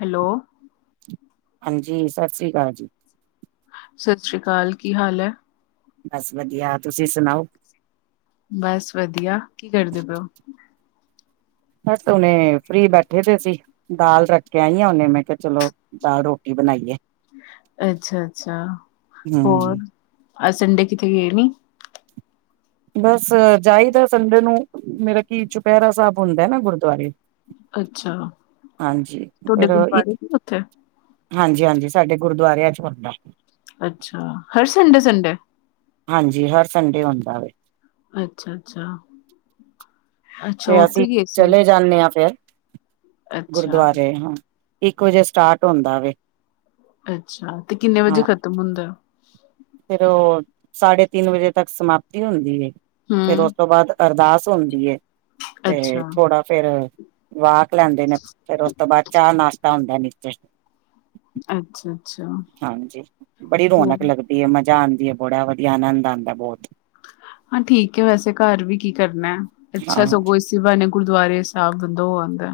Hello. ਹਾਂਜੀ, ਸਤ ਸ੍ਰੀ ਕਾਲ ਜੀ। ਸਤ ਸ੍ਰੀ ਕਾਲ, ਕੀ ਹਾਲ ਐ? ਬਸ ਵਧੀਆ, ਤੁਸੀਂ ਸੁਣਾਓ? ਬਸ ਵਧੀਆ, ਕੀ ਕਰਦੇ ਪੇ ਓ? ਬਸ ਹੁਨੇ ਫਰੀ ਬੈਠੇ ਦੇ ਸੀ। ਦਾਲ ਰੱਖ ਕੇ ਆਈ ਆ ਹੁਣੇ ਮੈਂ ਕਿਆ ਚਲੋ ਦਾਲ ਰੋਟੀ ਬਣਾਈਏ, ਅੱਛਾ ਹੂੰ। ਆਜ ਸੰਡੇ ਕਿਥੇ ਗਏ ਨੀ? ਬਸ ਜਾਈਦੈ ਸੰਡੇ ਨੂੰ ਮੇਰਾ ਕੀ ਚੁਪੈਰਾ ਸਾਬ ਹੁੰਦੈ ਨਾ ਗੁਰਦੁਆਰੇ। ਅੱਛਾ ਹਾਂਜੀ ਤੁਹਾਡੇ ਫੇਰ ਓ ਇ ਗੁਰਦੁਆਰੇ ਸੀ ਉੱਥੇ ਹਾਂਜੀ ਹਾਂਜੀ, ਸਾਡੇ ਗੁਰਦੁਆਰਿਆਂ ਚ ਹੂੰਦੈ। ਅੱਛਾ, ਹਰ ਸੰਡੇ-ਸੰਡੇ? ਹਾਂਜੀ, ਹਰ ਸੰਡੇ ਹੂੰਦਾ ਵੇ। ਅੱਛਾ, ਅੱਛਾ। ਅੱਛਾ ਤੇ ਅਸੀ ਉੱਥੇ ਗਏ ਸੀ ਚਲੇ ਜਾਂਨੇ ਆਂ ਫੇਰ ਅੱਛਾ ਗੁਰਦੁਆਰੇ, ਹਾਂ। ਇੱਕ ਵਜੇ ਸਟਾਰਟ ਹੁੰਦਾ ਵੇ। ਅੱਛਾ, ਤੇ ਕਿੰਨੇ ਵੱਜੇ ਖਤਮ ਹੁੰਦੈ? ਫੇਰ ਓ ਸਾਡੇ ਤਿੰਨ ਵਜੇ ਤੱਕ ਸਮਾਪਤੀ ਹੁੰਦੀ ਏ, ਫੇਰ ਹਮ ਓਸ ਤੋਂ ਬਾਦ ਅਰਦਾਸ ਹੋਂਦੀ ਏ, ਤੇ ਅੱਛਾ ਥੋੜਾ ਫੇਰ ਵਾਕ ਲੈਂਦੇ ਨੇ, ਫੇਰ ਓਸ ਤੋਂ ਬਾਦ ਚਾਅ-ਨਾਸ਼ਤਾ ਹੁੰਦੈ ਨੀਚੇ। ਅੱਛਾ। ਅੱਛਾ ਹਾਂਜੀ, ਬੜੀ ਹੋਰ ਰੋਨਕ ਲੱਗਦੀ ਏ, ਮਜਾ ਆਂਦੀ ਏ, ਬੜਾ ਵਦੀਆ, ਆਨੰਦ ਆਦੈ ਬੋਤ। ਹਾਂ ਠੀਕ ਏ ਵੈਸੇ ਘਾਰ ਵੀ ਕੀ ਕਰਨੈ, ਅੱਛਾ ਹਾਂ ਸਗੋਂ ਈਸੀ ਬ੍ਹਾਨੇ ਗੁਰਦੁਆਰੇ ਸਾਬ ਬੰਦਾ ਹੋ ਆਂਦੈ।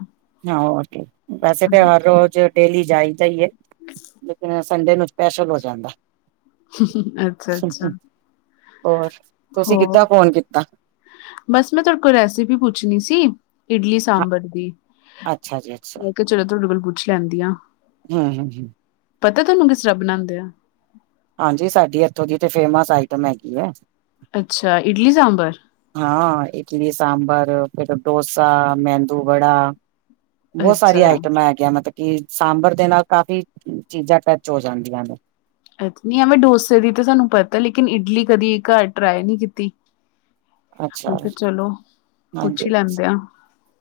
ਹਾਂ ਹੋਰ ਕੇ, ਵੈਸੇ ਤੇ ਹਰ ਰੋਜ ਡੇਲੀ ਜਾਈਦਾ ਈ ਏ ਲੇਕਿਨ ਸੰਡੇ ਨੂੰ ਸਪੈਸ਼ਲ ਹੋ ਜਾਂਦੈ। ਅੱਛਾ ਅੱਛਾ ਹੋਰ, ਤੂਸੀ ਕਿੱਦਾਂ ਫੋਨ ਕੀਤਾ? ਬਾੱਸ ਮੈਂ ਤੂਆਡੇ ਕੋਲ ਰੈਸਿਪੀ ਪੁੱਛਨੀ ਸੀ ਇਡਲੀ ਸਾਂਬਰ ਦੀ, ਅੱਛਾ ਜੀ ਅੱਛਾ ਮੈਂ ਕੇਆ ਚਲੋ ਤੂਆਡੇ ਕੋਲ ਪੁੱਛ ਲੈਂਦੀ ਆਂ। ਹੂੰ, ਹੂੰ, ਹੂੰ। ਪਤਾ ਤੂਆਨੂੰ ਕਿਸ ਤਰਾਂ ਬਨਾਂਦੇ ਐ? ਹਾਂਜੀ, ਸਾਡੀ ਐਥੋਂ ਦੀ ਤੇ ਫੇਮਸ ਆਈਟਮ ਹੈਗੀ ਏ। ਅੱਛਾ, ਇਡਲੀ ਸਾਂਬਰ। ਹਾਂ, ਇਟਲੀ ਸਾਂਬਰ ਫੇਰ ਡੋਸਾ, ਮੇਂਦੂ ਵੜਾ ਬੋਤ ਸਾਰੀਆਂ ਅੱਛਾ। ਆਈਟਮਾਂ ਹੈਗੀਆਂ ਮਤ ਕਿ ਸਾਂਬਰ ਦੇ ਨਾਲ ਕਾਫ਼ੀ ਚੀਜਾ ਟੱਚ ਹੋ ਜਾਂਦੀਆਂ ਨੇ। ਅੱਛ, ਨੀ ਐਂਵੇੈਂ ਡੋਸੇ ਦੀ ਤਾਂ ਸਾਨੂੰ ਪਤੈ, ਲੇਕਿਨ ਇਡਲੀ ਕਦੀ ਘਾਰ ਟਰਾਈ ਨੀ ਕੀਤੀ। ਅੱਛਾ ਮੈਂ ਕੇਆ ਚਲੋ, ਪੁੱਛ ਈ ਲੈਂਦੇ ਆ।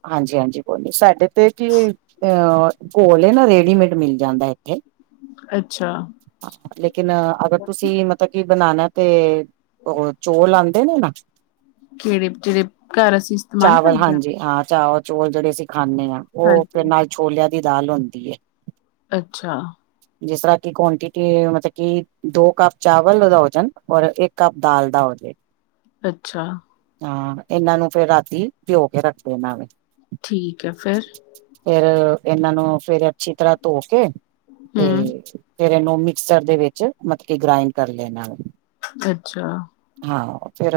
ਹਾਂਜੀ-ਹਾਂਜੀ ਕੋਈ ਨੀ, ਸਾਡੇ ਤੇ ਕੀ ਅ ਘੋਲ ਏ ਨਾ ਰੇਡੀਮੇਟ ਮਿਲ ਜਾਂਦੈ ਇੱਥੇ। ਅੱਛਾ। ਲੇਕਿਨ ਅਗਰ ਤੂਸੀ ਮਤਬ ਕੀ ਬਨਾਨੇ ਤੇ, ਓ ਚੌਲ ਆਂਦੇ ਨੇ ਨਾ ਕੈੜੇ, ਜੇੜੇ ਘਾਰ ਅਸੀ ਇਸਤੇਮਾਲ ਚਾਵਲ ਕਰਦੇ ਆਂ? ਹਾਂਜੀ ਹਾਂ, ਚਾਵਲ-ਚੁਵਲ ਜੇੜੇ ਅਸੀ ਖਾਂਨੇ ਆਂ, ਓ ਫਿਰ ਹਾਂਜੀ ਨਾਲ ਛੋਲੇਆਂ ਦੀ ਦਾਲ ਹੁੰਦੀ ਏ। ਅੱਛਾ। ਜਿਸ ਤਰਾ ਕੀ ਕੁਆਂਟਿਟੀ ਮਤਅ ਕਿ ਦੋ ਕਾੱਪ ਚਾਵਲ ਦਾ ਹੋ ਜਾਨ ਔਰ ਇੱਕ ਕਾੱਪ ਦਾਲ ਦਾ ਹੋ ਜੇ। ਅੱਛਾ। ਹਾਂ, ਏਨਾਂ ਨੂੰ ਫੇਰ ਰਾਤੀ ਭੇਓ ਕੇ ਰੱਖ ਦੇਨਾ ਵੇ। ਠੀਕ ਐ, ਫੇਰ? ਫੇਰ, ਇਨਾਂ ਨੂੰ ਫੇਰ ਅੱਛੀ ਤਰਾ ਧੋ ਕੇ, ਹਮ ਤੇ ਫੇਰ ਏਨੂੰ ਮਿਕਸਰ ਦੇ ਵਿੱਚ ਮਤ ਕਿ ਗ੍ਰਾਇੰਡ ਕਾਰ ਲੇਨਾ ਵੇ। ਅੱਛਾ। ਹਾਂ, ਫੇਰ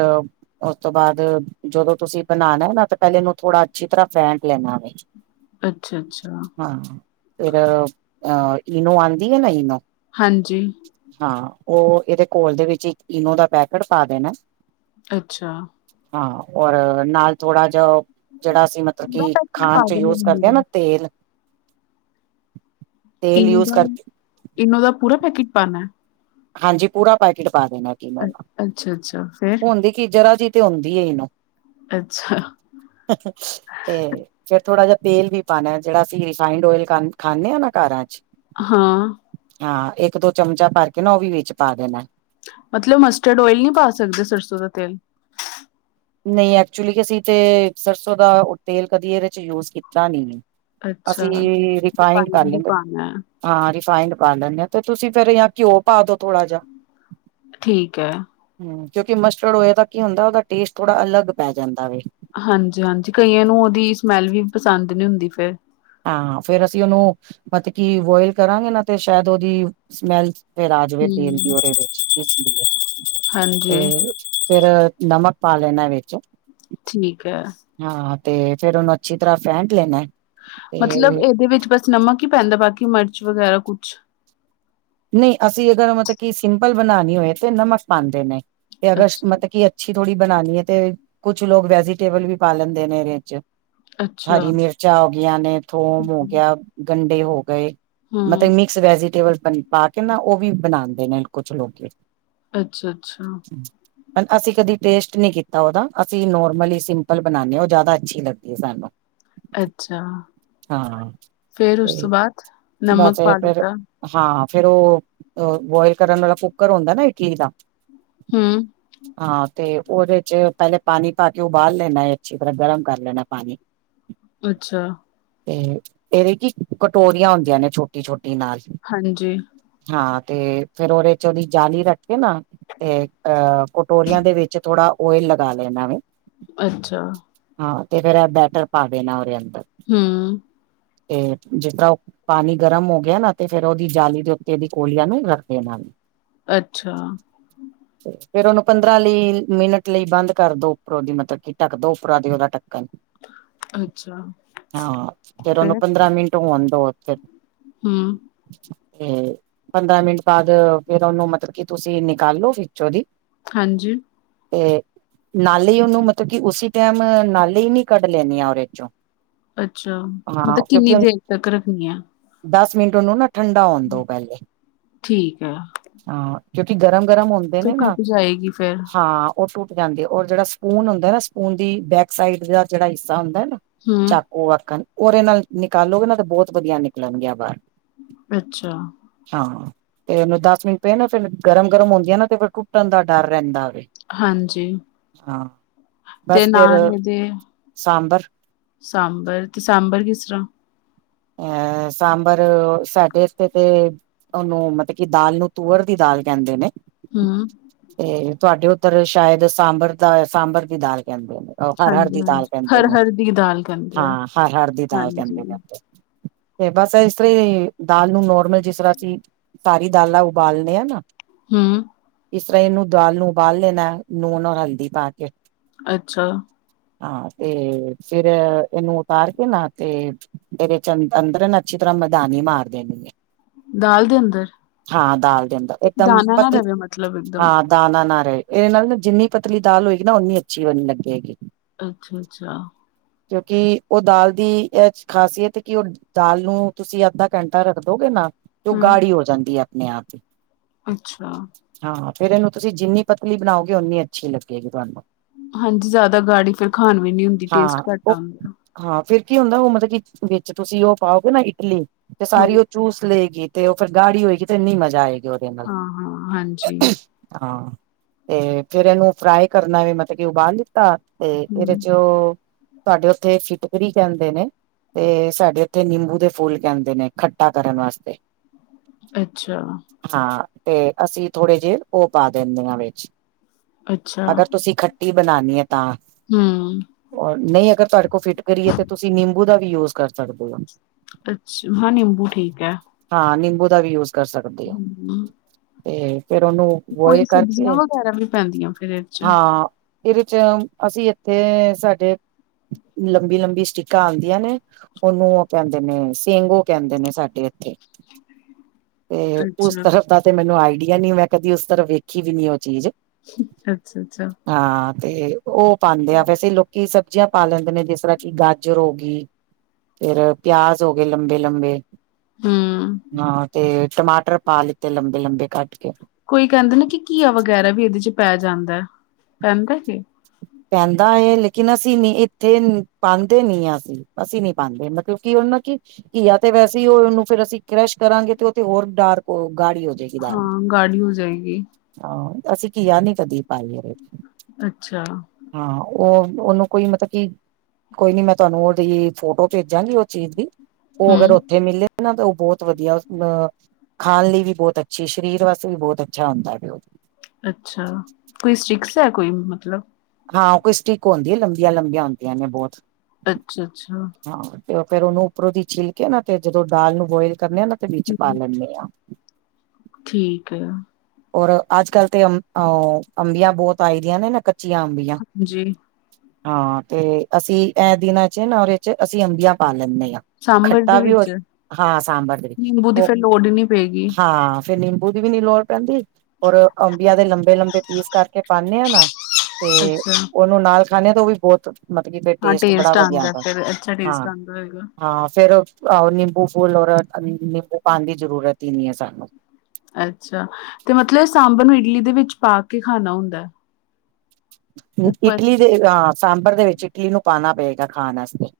ਉਸ ਤੋ ਬਾਦ, ਜਦੋਂ ਤੂਸੀ ਬਨਾਨੇ ਨਾ, ਤੇ ਪੈਲੇ ਇਨੂੰ ਥੋੜਾ ਅੱਛੀ ਤਰਾ ਫੈਂਟ ਲੈਨਾ ਵੇ। [inaudible] ਅੱਛਾ ਹਾਂ, ਫੇਰ ਅ ਈਨੋ ਆਂਦੀ ਏ ਨਾ ਈਨੋ ਹਾਂਜੀ। ਹਾਂ ਓ ਇਹਦੇ ਕੋਲ ਦੇ ਵਿੱਚ ਇੱਕ ਇਨੋ ਦਾ ਪੈਕੇਟ ਪਾ ਦੇਨੈ। ਅੱਛਾ। ਹਾਂ ਔਰ ਨਾਲ ਥੋੜਾ ਜਾ ਜੇੜਾ ਅਸੀਂ ਮਤਲਬ ਪੂਰਾ ਕਿ ਪੈਕਟ ਖਾਨ ਪਾ ਚ ਯੂਜ ਕਰਦੇ ਆ ਦੇਣਾ ਨਾ ਤੇਲ। ਤੇਲ ਇਨੂੰ ਯੂਜ ਦਾ ਕਰ ਇਨੋ ਦਾ ਪੂਰਾ ਪੈਕੇਟ ਪਾਨਾ? ਹਾਂਜੀ ਪੂਰਾ ਪੈਕੇਟ ਪਾ ਦੇਨਾ ਇਨੋ ਦਾ ਅੱਛਾ ਅੱਛਾ ਫੇਰ ਹੁੰਦੀ ਕੀ ਜਰਾ ਜੀ ਤੇ ਹੁੰਦੀ ਏ ਇਨੋ। ਅੱਛਾ। ਤੇ ਫੇਰ ਥੋੜਾ ਜਾ ਤੇਲ ਵੀ ਪਾਨੇ ਜੇੜਾ ਅਸੀਂ ਰਿਫੰਡ ਓਇਲ ਖਾ ਖਾਨੇ ਆ ਨਾ ਕਰਾ ਚ। ਹਾਂ। ਹਾਂ ਇੱਕ-ਦੋ ਚਮਚਾ ਪਰ ਕੇ ਨਾ ਔ ਵੀ ਵਿੱਚ ਪਾ ਦੇਨਾ। ਮਤਲਬ ਮਸਟਰਡ ਓਇਲ ਨੀ ਪਾ ਸਕਦੇ ਸਰਸੋਂ ਦਾ ਤੇਲ। ਨਈ ਐਕਚੁਲੀ ਅਸੀਂ ਤੇ ਸਰਸੋਂ ਦਾ ਓ ਤੇਲ ਕਦੀ ਏਦੇ ਚ ਯੂਜ ਕੀਤਾ ਨੀ ਐ। ਅੱਛਾ ਅਸੀਂ ਵੀ ਰਿਫਾਇੰਡ ਕਰ ਹੀ ਲੈਂਦੇ। ਪਾਨਾ ਹਾਂ ਰਿਫਾਈਨਡ ਪਾ ਲੈਨੇ ਆ ਤੇ ਤੁਸੀਂ ਫਿਰ ਯਾ ਘਿਓ ਪਾ ਦੋ ਥੋੜਾ ਜਾ। ਠੀਕ ਐ। ਹੂੰ ਕਿਉਂਕਿ ਮਸਟਰਡ ਹੋਏ ਤਾਂ ਕੀ ਹੁੰਦਾ ਓਦਾ ਟੇਸਟ ਥੋੜਾ ਅਲੱਗ ਪੈ ਜਾਂਦਾ ਵੇ। ਹਾਂਜੀ-ਹਾਂਜੀ ਕਈਆਂ ਨੂੰ ਔਦੀ ਸਮੈਲ ਵੀ ਪਸੰਦ ਨੀ ਹੁੰਦੀ ਫੇਰ। ਹਾਂ ਫੇਰ ਅਸੀਂ ਉਹਨੂੰ ਮਤ ਕੀ ਬੋਇਲ ਕਰਾਂਗੇ ਨਾ ਤੇ ਸ਼ਾਇਦ ਓਦੀ ਸਮੈਲ ਫੇਰ ਆ ਜਾਵੇ ਹੂੰ ਤੇਲ ਦੀ ਓਦੇ ਵਿੱਚ ਇਸ ਲਈ ਹਾਂਜੀ ਤੇ ਫੇਰ ਅ ਨਮਕ ਪਾ ਲੈਣਾ ਵਿੱਚ। ਠੀਕ ਐ। ਹਾਂ ਤੇ ਫੇਰ ਉਹਨੂੰ ਅੱਛੀ ਤਰਾਂ ਫੈਂਟ ਲੈਨਾ। ਮਤਲਬ ਏਦੇ ਵਿੱਚ ਬਸ ਨਮਕ ਹੀ ਪੈਂਦਾ ਬਾਕੀ ਮਿਰਚ ਵਗੈਰਾ ਕੁਛ ਨਈ ਅਸੀਂ ਅਗਰ ਮਤ ਕਿ ਸਿੰਪਲ ਬਨਾਨੀ ਹੋਏ ਤੇ ਨਮਕ ਪਾਉਂਦੇ ਨੇ ਤੇ ਅਗਰ ਅੱਛਾ ਮਤ ਕਿ ਅੱਛੀ ਥੋੜੀ ਬਨਾਨੀ ਹੈਏ ਤੇ ਕੁੱਛ ਲੋਕ ਵੈਜੀਟੇਬਲ ਵੀ ਪਾ ਲੈਂਦੇ ਨੇ ਇਦੇ ਚ। ਅੱਛਾ ਹਰੀ ਮਿਰਚਾਂ ਹੋਗਈਆਂ ਨੇ, ਥੋਮ ਹੋ ਗਿਆ, ਗੰਡੇ ਹੋ ਗੇ। ਮਤ ਹੂੰ ਮਿਕਸ ਵੈਜੀਟੇਬਲ ਬ ਪਾ ਕੇ ਨਾ ਓ ਵੀ ਬਨਾਦੇ ਨੇ ਕੁਛ ਲੋਕੀ। ਅੱਛਾ-ਅੱਛਾ ਅਸੀਂ ਕਦੀ ਟੇਸਟ ਨੀ ਕੀਤਾ ਓਦਾ ਅਸੀਂ ਨੋਰਮਲ ਹੀ ਸਿੰਪਲ ਬਨਾਨੇ ਆ ਉਹ ਜਾਦਾ ਅੱਛੀ ਲੱਗਦੀ ਏ ਸਾਨੂੰ। ਅੱਛਾ ਹਾਂ ਫੇਰ ਉਸ ਤੇ ਤੋਂ ਬਾਦ ਨਮਕ ਬਸ ਪਾ ਫੇਰ ਦਿੱਤਾ। ਹਾਂ ਫੇਰ ਓ ਬੋਇਲ ਕਰਨ ਵਾਲਾ ਕੁੱਕਰ ਹੁੰਦਾ ਨਾ ਇਟਲੀ ਦਾ। ਹੂੰ ਹਾਂ ਤੇ ਔਦੇ ਚ ਪੈਲੇ ਪਾਨੀ ਪਾ ਕੇ ਉਬਾਲ ਲੈਨਾ ਏ ਅੱਛੀ ਤਰ੍ਹਾਂ ਗਰਮ ਕਰ ਲੈਨਾ ਪਾਨੀ। ਅੱਛਾ। ਤੇ ਏਦੇ ਕੀ ਕਟੋਰੀਆਂ ਹੁੰਦੀਆਂ ਨੇ ਛੋਟੀ-ਛੋਟੀ ਨਾਲ। ਹਾਂਜੀ ਹਾਂ ਤੇ ਫੇਰ ਔਦੇ ਚ ਔਦੀ ਜਾਲੀ ਰੱਖ ਕੇ ਨਾ ਤੇ ਅਹ ਕਟੋਰੀਆਂ ਦੇ ਵਿੱਚ ਥੋੜਾ ਓਇਲ ਲਗਾ ਲੈਨਾ ਵੇ। ਅੱਛਾ ਹਾਂ ਤੇ ਫੇਰ ਐ ਬੈਟਰ ਪਾ ਦੇਨੇ ਉਦੇ ਅੰਦਰ। ਹੂੰ ਤੇ ਜਿਸ ਤਰ੍ਹਾਂ ਉਹ ਪਾਣੀ ਗਰਮ ਹੋ ਗਿਆ ਨਾ ਤੇ ਫੇਰ ਉਹਦੀ ਜਾਲੀ ਦੇ ਉ ਤੇ ਏਦੀ ਕੋਲੀਆ ਨੀ ਰੱਖਦੇ ਨਾਲ। ਅੱਛਾ ਫੇਰ ਉਹਨੂੰ ਪੰਦਰਾਂ ਲਈ ਮਿੰਟ ਲਈ ਬੰਦ ਕਰ ਦੋ ਉਪਰੋਂ ਦੀ ਮਤਲਬ ਕਿ ਢੱਕ ਦੋ ਉਪਰਰਾ ਦੀ ਉਹਦਾ ਢੱਕਣ। ਅੱਛਾ ਹਾਂ ਫਿਰ ਉਹਨੂੰ ਫੇਰ ਪੰਦਰਾਂ ਮਿੰਟ ਆਉਂ ਦ ਫਿਰ। ਹਮ। ਹਮ। ਪੰਦਰਾਂ ਮਿੰਟ ਬਾਅਦ ਫੇਰ ਉਹਨੂੰ ਮਤਲਬ ਕੀ ਤੁਸੀਂ ਨਿਕਾਲੋ ਫੋਦੀ। ਹਾਂਜੀ। ਅਤੇ। ਨਾਲੇ ਉਹਨੂੰ ਮਤਲਬ ਕਿ ਉਸਸੀ ਟਾਈਮ ਨਾਲੇ ਹੀ ਨਹੀਂ ਕੱਢ ਲੈਣੀ ਆ ਉਹਦੇ ਚੋਂ। ਅੱਛਾ ਹਾਂ ਮਤਲਬ ਕਿੰਨੀ ਕਿਉਂਕਿ ਦੇਰ ਤੱਕ ਰੱਖਣੀ ਆ? ਦਸ ਮਿੰਟ ਉਹਨੂੰ ਨਾ ਠੰਡਾ ਆਉਣ ਦਓ ਪਹਿਲੇ। ਠੀਕ ਐ, ਹਾਂ ਕਿਉਂਕਿ ਗਰਮ-ਗਰਮ ਹੁੰਦੇ ਫਿਰ ਨੇ ਨਾ ਟੁੱਟ ਜਾਏਗੀ ਫੇਰ ਹਾਂ। ਉਹ ਟੁਟ ਜਾਂਦੇ ਔਰ ਜਿਹੜਾ ਸਪੂਨ ਹੁੰਦਾ ਨਾ ਸਪੂਨ ਦੀ ਬੈਕ ਸਾਈਡ ਦਾ ਜਿਹੜਾ ਹਿੱਸਾ ਹੁੰਦਾ ਨਾ ਹੂੰ, ਚੱਕ ਉਹ ਆਖਣ, ਰੇ ਨਾਲ ਨਿਕਾਲੋਗੇ ਨਾ ਤੇ ਬਹੁਤ ਵਧੀਆ ਨਿਕਲਣਗ ਬਾਹਰ। ਅੱਛਾ। ਹਾਂ ਤੇ ਮੈਨੂੰ ਦਸ ਮਿੰਟ ਪਏ ਨਾ ਫਿਰ ਗਰਮ-ਗਰਮ ਹੁੰਦੀਆਂ ਨਾ ਤੇ ਫਿਰ ਟੁੱਟਣ ਦਾ ਡਰ ਰਹਿੰਦਾ ਵੇ। ਹਾਂਜੀ ਹਾਂ। ਤੇ ਬਸ ਫੇਰ ਨਾਲ ਇਹਦੇ ਸਾਂਬਰ ਸਾਂਬਰ ਤੇ, ਸਾਂਬਰ ਕਿਸਸਰਾ? ਐ ਸਾਂਬਰ ਸਾਡੇ ਤੇ ਉਹਨੂੰ ਮਤਲਬ ਕਿ ਦਾਲ ਨੂੰ ਤੂਅਰ ਦੀ ਦਾਲ ਕਹਿੰਦੇ ਨੇ। ਹਮ। ਤੇ ਤੁਹਾਡੇ ਉੱਧਰ ਸ਼ਾਇਦ ਸਾਂਬਰ ਦਾ ਸਾਂਬਰ ਦੀ ਦਾਲ ਕਹਿੰਦੇ ਨੇ। ਉਹ ਹਰ-ਹਰ ਦੀ ਹਾਂਜੀ-ਹਾਂਜੀ ਦਾਲ ਕਹਿੰਦੇ ਨੇ, ਹਰ-ਹਰ ਦੀ ਦਾਲ ਕਹਿੰਦੇ ਆ, ਹਾਂ ਹਰ-ਹਰ ਦੀ ਦਾਲ ਹਾਂਜੀ ਕਹਿੰਦੇ ਨੇ। ਤੇ ਬਸ ਇਸ ਤਰ੍ਹਾਂ ਹੀ ਦਾਲ ਨੂੰ ਨੋਰਮਲ ਜਿਸ ਤਰ੍ਹਾਂ ਸੀ ਸਾਰੀ ਦਾਲਾਂ ਉਬਾਲਣੇ ਆ ਨਾ। ਹਮ। ਇਸ ਤਰ੍ਹਾਂ ਇਹਨੂੰ ਦਾਲ ਨੂੰ ਉਬਾਲ ਲੈਣਾ ਲੂਨ ਔਰ ਹਲਦੀ ਪਾ ਕੇ। ਅੱਛਾ। ਹਾਂ ਤੇ, ਫਿਰ ਇਹਨੂੰ ਉਤਾਰ ਕੇ ਨਾ ਤੇ ਏਦੇ ਚ' ਅੰਦਰਨ ਅੱਛੀ ਤਰ੍ਹਾਂ ਮੈਦਾਨੀ ਮਾਰ ਦੇਣੀ ਹੈ। ਦਾਲ ਦੇ ਅੰਦਰ ਹਾਂ ਦਾਲ ਦੇ ਅੰਦਰ, ਇੱਕਦਮ ਦਾਣਾ ਨਾ ਪਤਲੀ ਰਵੇ ਮਤਲਬ ਇੱਕਦਮ ਹਾਂ ਦਾਨਾਂ ਨਾ ਰਹੇ, ਇਹਦੇ ਨਾਲ ਨਾ ਜਿੰਨੀ ਪਤਲੀ ਦਾਲ ਹੋਏਗੀ ਨਾ ਉਨੀ ਅੱਛੀ ਬਣੀ ਲੱਗੇ ਗੀ। ਅੱਛਾ-ਅੱਛਾ। ਕਿਉਂਕਿ, ਉਹ ਦਾਲ ਦੀ ਇਹ ਖ਼ਾਸੀਅਤ ਕਿ ਉਹ ਦਾਲ ਨੂੰ, ਤੁਸੀਂ ਅੱਧਾ-ਘੰਟਾ ਰੱਖ ਦੋਗੇ ਨਾ, ਤੇ ਉਹ ਹੂੰ, ਗਾੜੀ ਹੋ ਜਾਂਦੀ ਹੈ। ਨਹੀਂ, ਆਪ ਅੱਛਾ! ਹਾਂ। ਫੇਰ ਇਹਨੂੰ ਤੁਸੀਂ ਜਿੰਨੀ ਪਤਲੀ ਬਣਾਓਗੇ ਉ ਓਨੀ ਅੱਛੀ ਲੱਗੇਗੀ ਤੁਹਾਨੂੰ। ਹਾਂਜੀ। ਜਿਆਦਾ ਗਾੜੀ ਫਿਰ ਖਾਣ ਵੀ ਨੀ ਹੁੰਦੀ ਟੇਸਟ ਹਾਂ ਘੱਟ ਆਉਦਾਂ। ਹਾਂ। ਫੇਰ ਕੀ ਹੁੰਦਾ, ਉਹ ਮਤਲਬ ਕਿ ਵਿੱਚ ਤੁਸੀਂ ਉਹ ਪਾਓਗੇ ਨਾ ਇਟਲੀ, ਤੇ ਹਾਂ, ਸਾਰੀ ਉਹ ਚੂਸ ਲਏਗੀ। ਤੇ ਉਹ ਫਿਰ ਗਾੜੀ ਹੋਏਗੀ, ਤੇ ਇੰਨੀ ਮਜ਼ਾ ਆਏਗਾ ਉਹਦੇ ਨਾਲ। ਹਾਂ, ਹਾਂ ਹਾਂਜੀ ਹਾਂ। ਤੇ ਫੇਰ ਇਹਨੂੰ ਫਰਾਈ ਕਰਨਾ ਵੀ ਮਤਲਬ ਕੀ ਉਬਾਲ ਲਿੱਤਾ। ਤੇ ਇਹ ਦੇ ਹੂੰ ਚ'ਉਹ, ਤੁਹਾਡੇ ਉੱਥੇ ਫਿਟਕਰੀ ਕਹਿੰਦੇ ਨੇ। ਤੇ ਸਾਡੇ ਇੱਥੇ ਨਿੰਬੂ ਦੇ ਫੁੱਲ ਕਹਿੰਦੇ ਨੇ ਖੱਟਾ ਕਰਨ ਵਾਸਤੇ। ਅੱਛਾ। ਹਾਂ। ਤੇ ਅਸੀਂ ਥੋੜੇ ਜਿਹੇ ਉਹ ਪਾ ਦਿੰਦੇ ਹਾਂ ਵਿੱਚ। ਅੱਛਾ ਅਗਰ, ਤੁਸੀਂ ਖੱਟੀ, ਬਣਾਣੀ ਹੈ ਤਾਂ ਹਮ ਐਰ, ਨਹੀਂ ਅਗਰ ਤੁਹਾਡੇ ਕੋਲ ਫਿੱਟਕਰੀ ਏ, ਤਾਂ ਤੁਸੀਂ ਨਿੰਬੂ ਦਾ ਵੀ, ਯੂਜ ਕਰ ਸਕਦੇ ਹੋ ਅੱਛ ਹਾਂ, ਨਿੰਬੂ ਠੀਕ ਹੈ ਹਾਂ ਨਿੰਬੂ ਦਾ ਵੀ, ਯੂਜ ਕਰ ਸਕਦੇ ਹੋ, ਤੇ ਫੇਰ ਉਹਨੂੰ ਬੋਆਇਲ ਕੋਈ ਸਬਜ਼ੀਆਂ ਕਰਕੇ, ਵਗੈਰਾ ਵੀ ਪੈਂਦੀਆਂ ਫਿਰ ਇਹ ਚ ਹਾਂ! ਇਹ ਵਿਚ ਅਸੀਂ, ਇੱਥੇ ਸਾਡੇ ਲੰਬੀ- ਲੰਬੀ ਸਟਿ ਕਿਕਾਂ ਆਦੀਆਂ ਨੇ, ਉਹਨੂੰ ਉਹ ਕਹਿੰਦੇ ਨੇ ਸਿੰਗੋ, ਕਹਿੰਦੇ ਨੇ ਸਾਡੇ ਇੱਥੇ ਤੇ ਉਸ ਅੱਛਾ, ਤਰ੍ਹਾਂ ਤਾਂ ਤੇ ਮੈਨੂੰ ਆਈਡੀਆ ਨਈ, ਮੈਂ ਕਦੀ ਉਸ ਤਰਫ ਵੇਖੀ ਦੀ ਨਈ ਉਹ ਚੀਜ ਅੱਛਾ- ਅੱਛਾ ਹਾਂ ਤੇ ਉਹ ਪਾਉਂਦੇ ਆ, ਵੈਸੇ ਲੋਕੀ ਸਬਜ਼ੀਆਂ ਪਾ ਲੈਂਦੇ ਨੇ, ਜਿਸ ਤਰ੍ਹਾਂ ਕਿ ਗਾਜ ਗਜਰ ਹੋ ਗਈ, ਫਿਰ ਪਿਆਜ ਹੋ ਗਏ ਲੰਬੇ- ਲੰਬੇ ਹੂੰ ਹਾਂ ਤੇ, ਟਮਾਟਰ ਪਾ ਲਿੱਤੇ ਲੰਬੇ-ਲੰਬੇ ਕੱਟ ਕੇ ਕੋਈ ਕਹਿੰਦੇ ਨਾ ਕਿ ਘੀਆ, ਵਗੈਰਾ ਵੀ ਇਹਦੇ ਚ, ਪੈ ਜਾਂਦਾ ਪੈਂਦਾ ਕਿ ਪੈਂਦਾ ਐ ਲੇਕਿਨ, ਅਸੀਂ ਨ ਇੱਥੇ ਪਾਉਦੇ ਨੀ ਹ ਅਸੀਂ-ਅਸੀਂ ਨੀ ਪਾਉਦੇ ਮਤਲਬ ਕੀ, ਉਹ ਨਾ ਕਿ ਘੀਆ ਤੇ ਵੈਸੇ ਹੀ, ਉਹਨੂੰ ਫਿਰ ਅਸੀਂ ਕਰੈਸ਼ ਕਰਾਂਗੇ ਤੇ, ਉਹ ਤੇ ਹੋਰ ਡਾਰਕ, ਗਾੜੀ ਹੋ ਜਾਏਗੀ ਹਾਂ, ਗਾੜੀ ਹੋ ਜਾਏਗੀ ਆ, ਅਸੀਂ ਕੀਆ ਨਈ, ਕਦੀ ਪਾਈ ਏਦੇ ਚ ਅੱਛਾ! ਹਾਂ ਉਹ, ਉਹਨੂੰ ਕੋਈ ਮਤਲਬ ਕੀ ਕੋਈ ਨੀ, ਮੈਂ ਤੁਹਾਨੂੰ ਉਹਦੀ ਫੋਟੋ ਭੇਜਾਂਗੀ, ਉਹ ਚੀਜ਼ ਦੀ, ਉਹ ਹੂੰ ਅਗਰ ਉੱਥੇ ਮਿਲੇ ਨਾ ਤਾਂ ਉਹ, ਬਹੁਤ ਵਧੀਆ ਅ ਖਾਣ ਲਈ ਵੀ ਬਹੁਤ ਅੱਛੀ ਸਰੀਰ ਵਾਸਤੇ ਵੀ ਬਹੁਤ ਅੱਛਾ ਹੁੰਦਾ ਵੇ ਉਹ ਅੱਛਾ! ਕੋਈ ਸਟਿਕਸ ਹੈ, ਕੋਈ ਮਤਲਬ ਹਾਂ ਕੋਈ ਸਟਿਕ ਹੁੰਦੀ ਹੈ, ਲੰਬੀਆਂ- ਲੰਬੀਆਂ ਹੁੰਦੀਆਂ ਨੇ ਬਹੁਤ ਅੱਛਾ- ਅੱਛਾ ਹਾਂ ਤੇ ਫੇਰ, ਉਹਨੂੰ ਉਪਰੋਂ ਦੀ ਛਿੱਲ ਕੇ ਨਾ ਤੇ, ਜਦੋਂ ਦਾਲ ਨੂੰ ਬੋਇਲ ਕਰਨੇ ਆ ਨਾ, ਤੇ ਵਿੱਚ ਪਾ ਹੂੰ, ਲੈਂਦੇ ਆ ਠੀਕ ਏ ਔਰ ਅੱਜ- ਕੱਲ ਤੇ, ਅ- ਅ ਅੰਬੀਆਂ ਬਹੁਤ ਆਈ ਦੀਆਂ ਨੇ ਨਾ, ਕੱਚੀਆਂ ਅੰਬੀਆਂ ਹਾਂਜੀ! ਹਾਂ ਤੇ ਅਸੀਂ, ਇਹ ਦਿਨਾਂ ਚ ਨਾ ਉਹਦੇ ਚ ਅਸੀਂ ਅੰਬੀਆਂ ਪਾ ਲੈਂਦੇ ਹਾਂ ਸਾਂਬਰ ਦੇ ਖੱਟਾ ਵੀ ਹੋ ਵਿੱਚ ਹਾਂ ਸਾਂਬਰ ਦੇ ਵਿੱਚ ਨਿੰਬੂ ਦੀ ਉਹ ਫੇਰ ਲੋੜ ਹੀ ਨੀ ਪਏਗੀ। ਹਾਂ ਫਿਰ ਨਿੰਬੂ ਦੀ ਵੀ ਨੀ ਲੋੜ ਪੈਂਦੀ, ਔਰ ਅੰਬੀਆਂ ਦੇ ਲੰਬੇ- ਲੰਬੇ ਪੀਸ ਕਰਕੇ ਪਾਣੇ ਆ ਨਾ ਤੇ, ਅੱਛਾ। ਉਹਨੂੰ ਨਾਲ ਖਾਣੇ ਤੋਂ ਵੀ ਬਹੁਤ ਮਤਲਬ ਕੀ ਫਿਰ, ਹਾਂ ਟੇਸਟ ਬੜਾ ਵਧੀਆ ਆਂਦਾ ਤ ਫੇਰ ਅੱਛਾ ਟੇਸਟ ਹਾਂ- ਆਂਦਾ ਹੋਏਗਾ। ਹਾਂ ਫੇਰ ਹ ਹੋ ਨਿੰਬੂ ਫੂਲ, ਔਰ ਨਿੰਬੂ ਪਾਦੀ ਜ਼ਰੂਰਤ ਹੀ ਨਹੀਂ ਹੈ ਸਾਨੂੰ ਅੱਛਾ, ਤੇ ਮਤਲਬ ਸਾਂਬਰ, ਨੂੰ ਇਡਲੀ ਦੇ ਵਿੱਚ ਪਾ ਕੇ, ਖਾਣਾ ਹੁੰਦਾ ਉੱਪਰ। ਇਡਲੀ ਦੇ, ਹ ਸਾਂਬਰ ਦੇ ਵਿੱਚ, ਕਿਨੂੰ ਪਾਣਾ ਪਏਗਾ ਖਾਣ ਆਸਤੇ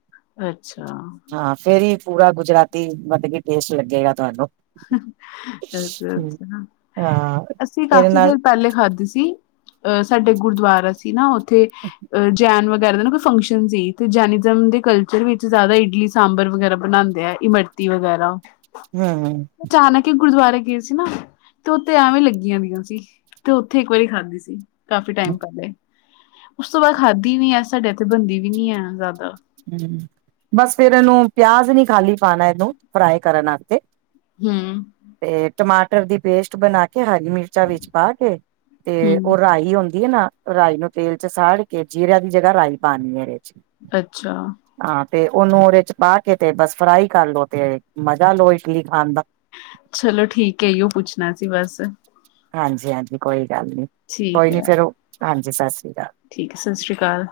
ਅੱਛਾ। ਹਾਂ ਫੇਰ ਵੀ ਪੂਰਾ ਗੁਜਰਾਤੀ, ਮਤਲਬ ਕਿ, ਟੇਸਟ ਲੱਗੇਗਾ ਤੁਹਾਨੂੰ ਅ- ਅੱਛਾ ਹਾਂ ਅਸੀਂ ਤੇਰੇ ਕਾਫ਼ੀ ਦੇਰ ਨਾਲ ਪਹਿਲੇ, ਖਾਧੀ ਸੀ। ਅਹ ਸਾਡੇ, ਗੁਰਦੁਆਰਾ ਸੀ ਨਾ, ਉੱਥੇ ਅਹ ਜਾਣ ਵਗੈਰਾ ਦਾ ਨਾ ਫੰਕਸ਼ਨ ਸੀ ਤੇ, ਜੈਨਜ਼ਮ ਦੇ ਕਲਚਰ ਵਿੱਚ, ਜ਼ਿਆਦਾ ਇਡਲੀ -ਸਾਂਬਰ ਵਗੈਰਾ ਬਣਾਉਦੇ ਆ ਇਮਰਤੀ ਵਗੈਰਾ ਹਮ ਹਮ [inaudible] ਚਾਨਕ ਈ ਗੁਰਦਆਰੇ ਗਏ ਸੀ ਨਾ। ਤੇ ਓਥੇ ਐਵੇਂ ਲੱਗੀਆਂ ਦੀਆਂ ਸੀ। ਤੇ ਓਥੇ ਇੱਕ ਵਾਰੀ ਖਾਧੀ ਸੀ ਕਾਫੀ ਹਮ ਟਾਈਮ ਪੈਲੇ। ਉਸ ਤੋਂ ਬਾਦ ਖਾਧੀ ਨੀ ਐ ਸਾਡੇ ਏਥੇ ਬਨਦੀ ਵੀ ਨੀ ਹੈ ਜਾਦਾ। ਹੂੰ। ਬਸ ਫੇਰ ਏਨੂੰ ਪੇਆਜ ਨੀ ਖਾਲੀ ਪਾਣਾ ਏਨੂੰ ਫਰਾਈ ਕਰਨ ਆਸਤੇ। ਹੂੰ। ਤੇ ਟਮਾਟਰ ਦੀ ਪੇਸਟ ਬਨਾ ਕੇ ਹਰੀ ਮਿਰਚ ਚਾ ਵਿੱਚ ਪਾ ਕੇ ਤੇ ਹਮ ਓ ਰਾਈ ਹੁੰਦੀ ਏ ਨਾ ਰਾਈ ਨੂੰ ਤੇਲ ਚ ਸਾੜ ਕੇ ਜੀਰੇ ਦੀ ਜਗਾ ਰਾਈ ਪਾਨੀ ਏਰੇ ਚ। ਅੱਛਾ। ਆ ਤੇ ਓਨੂੰ ਓਰੇ ਚ ਪਾ ਕੇ ਤੇ ਬਸ ਫਰਾਈ ਕਰ ਲੋ ਤੇ ਮਜਾ ਲੋ ਇਟਲੀ ਖਾਨ ਦਾ। ਚਲੋ ਠੀਕ ਏ। ਅਈ ਓ ਪੁੱਛਨਾ ਸੀ ਬਸ। ਹਾਂਜੀ ਹਾਂਜੀ। ਕੋਈ ਗੱਲ ਨੀ। ਕੋਈ ਠੀਕ ਨੀ ਹੈ ਫੇਰ ਓ ਹਾਂਜੀ। ਸਤਿ ਸ਼੍ਰੀ ਅਕਾਲ। ਠੀਕ। ਸਤਿ ਸ਼੍ਰੀ ਅਕਾਲ।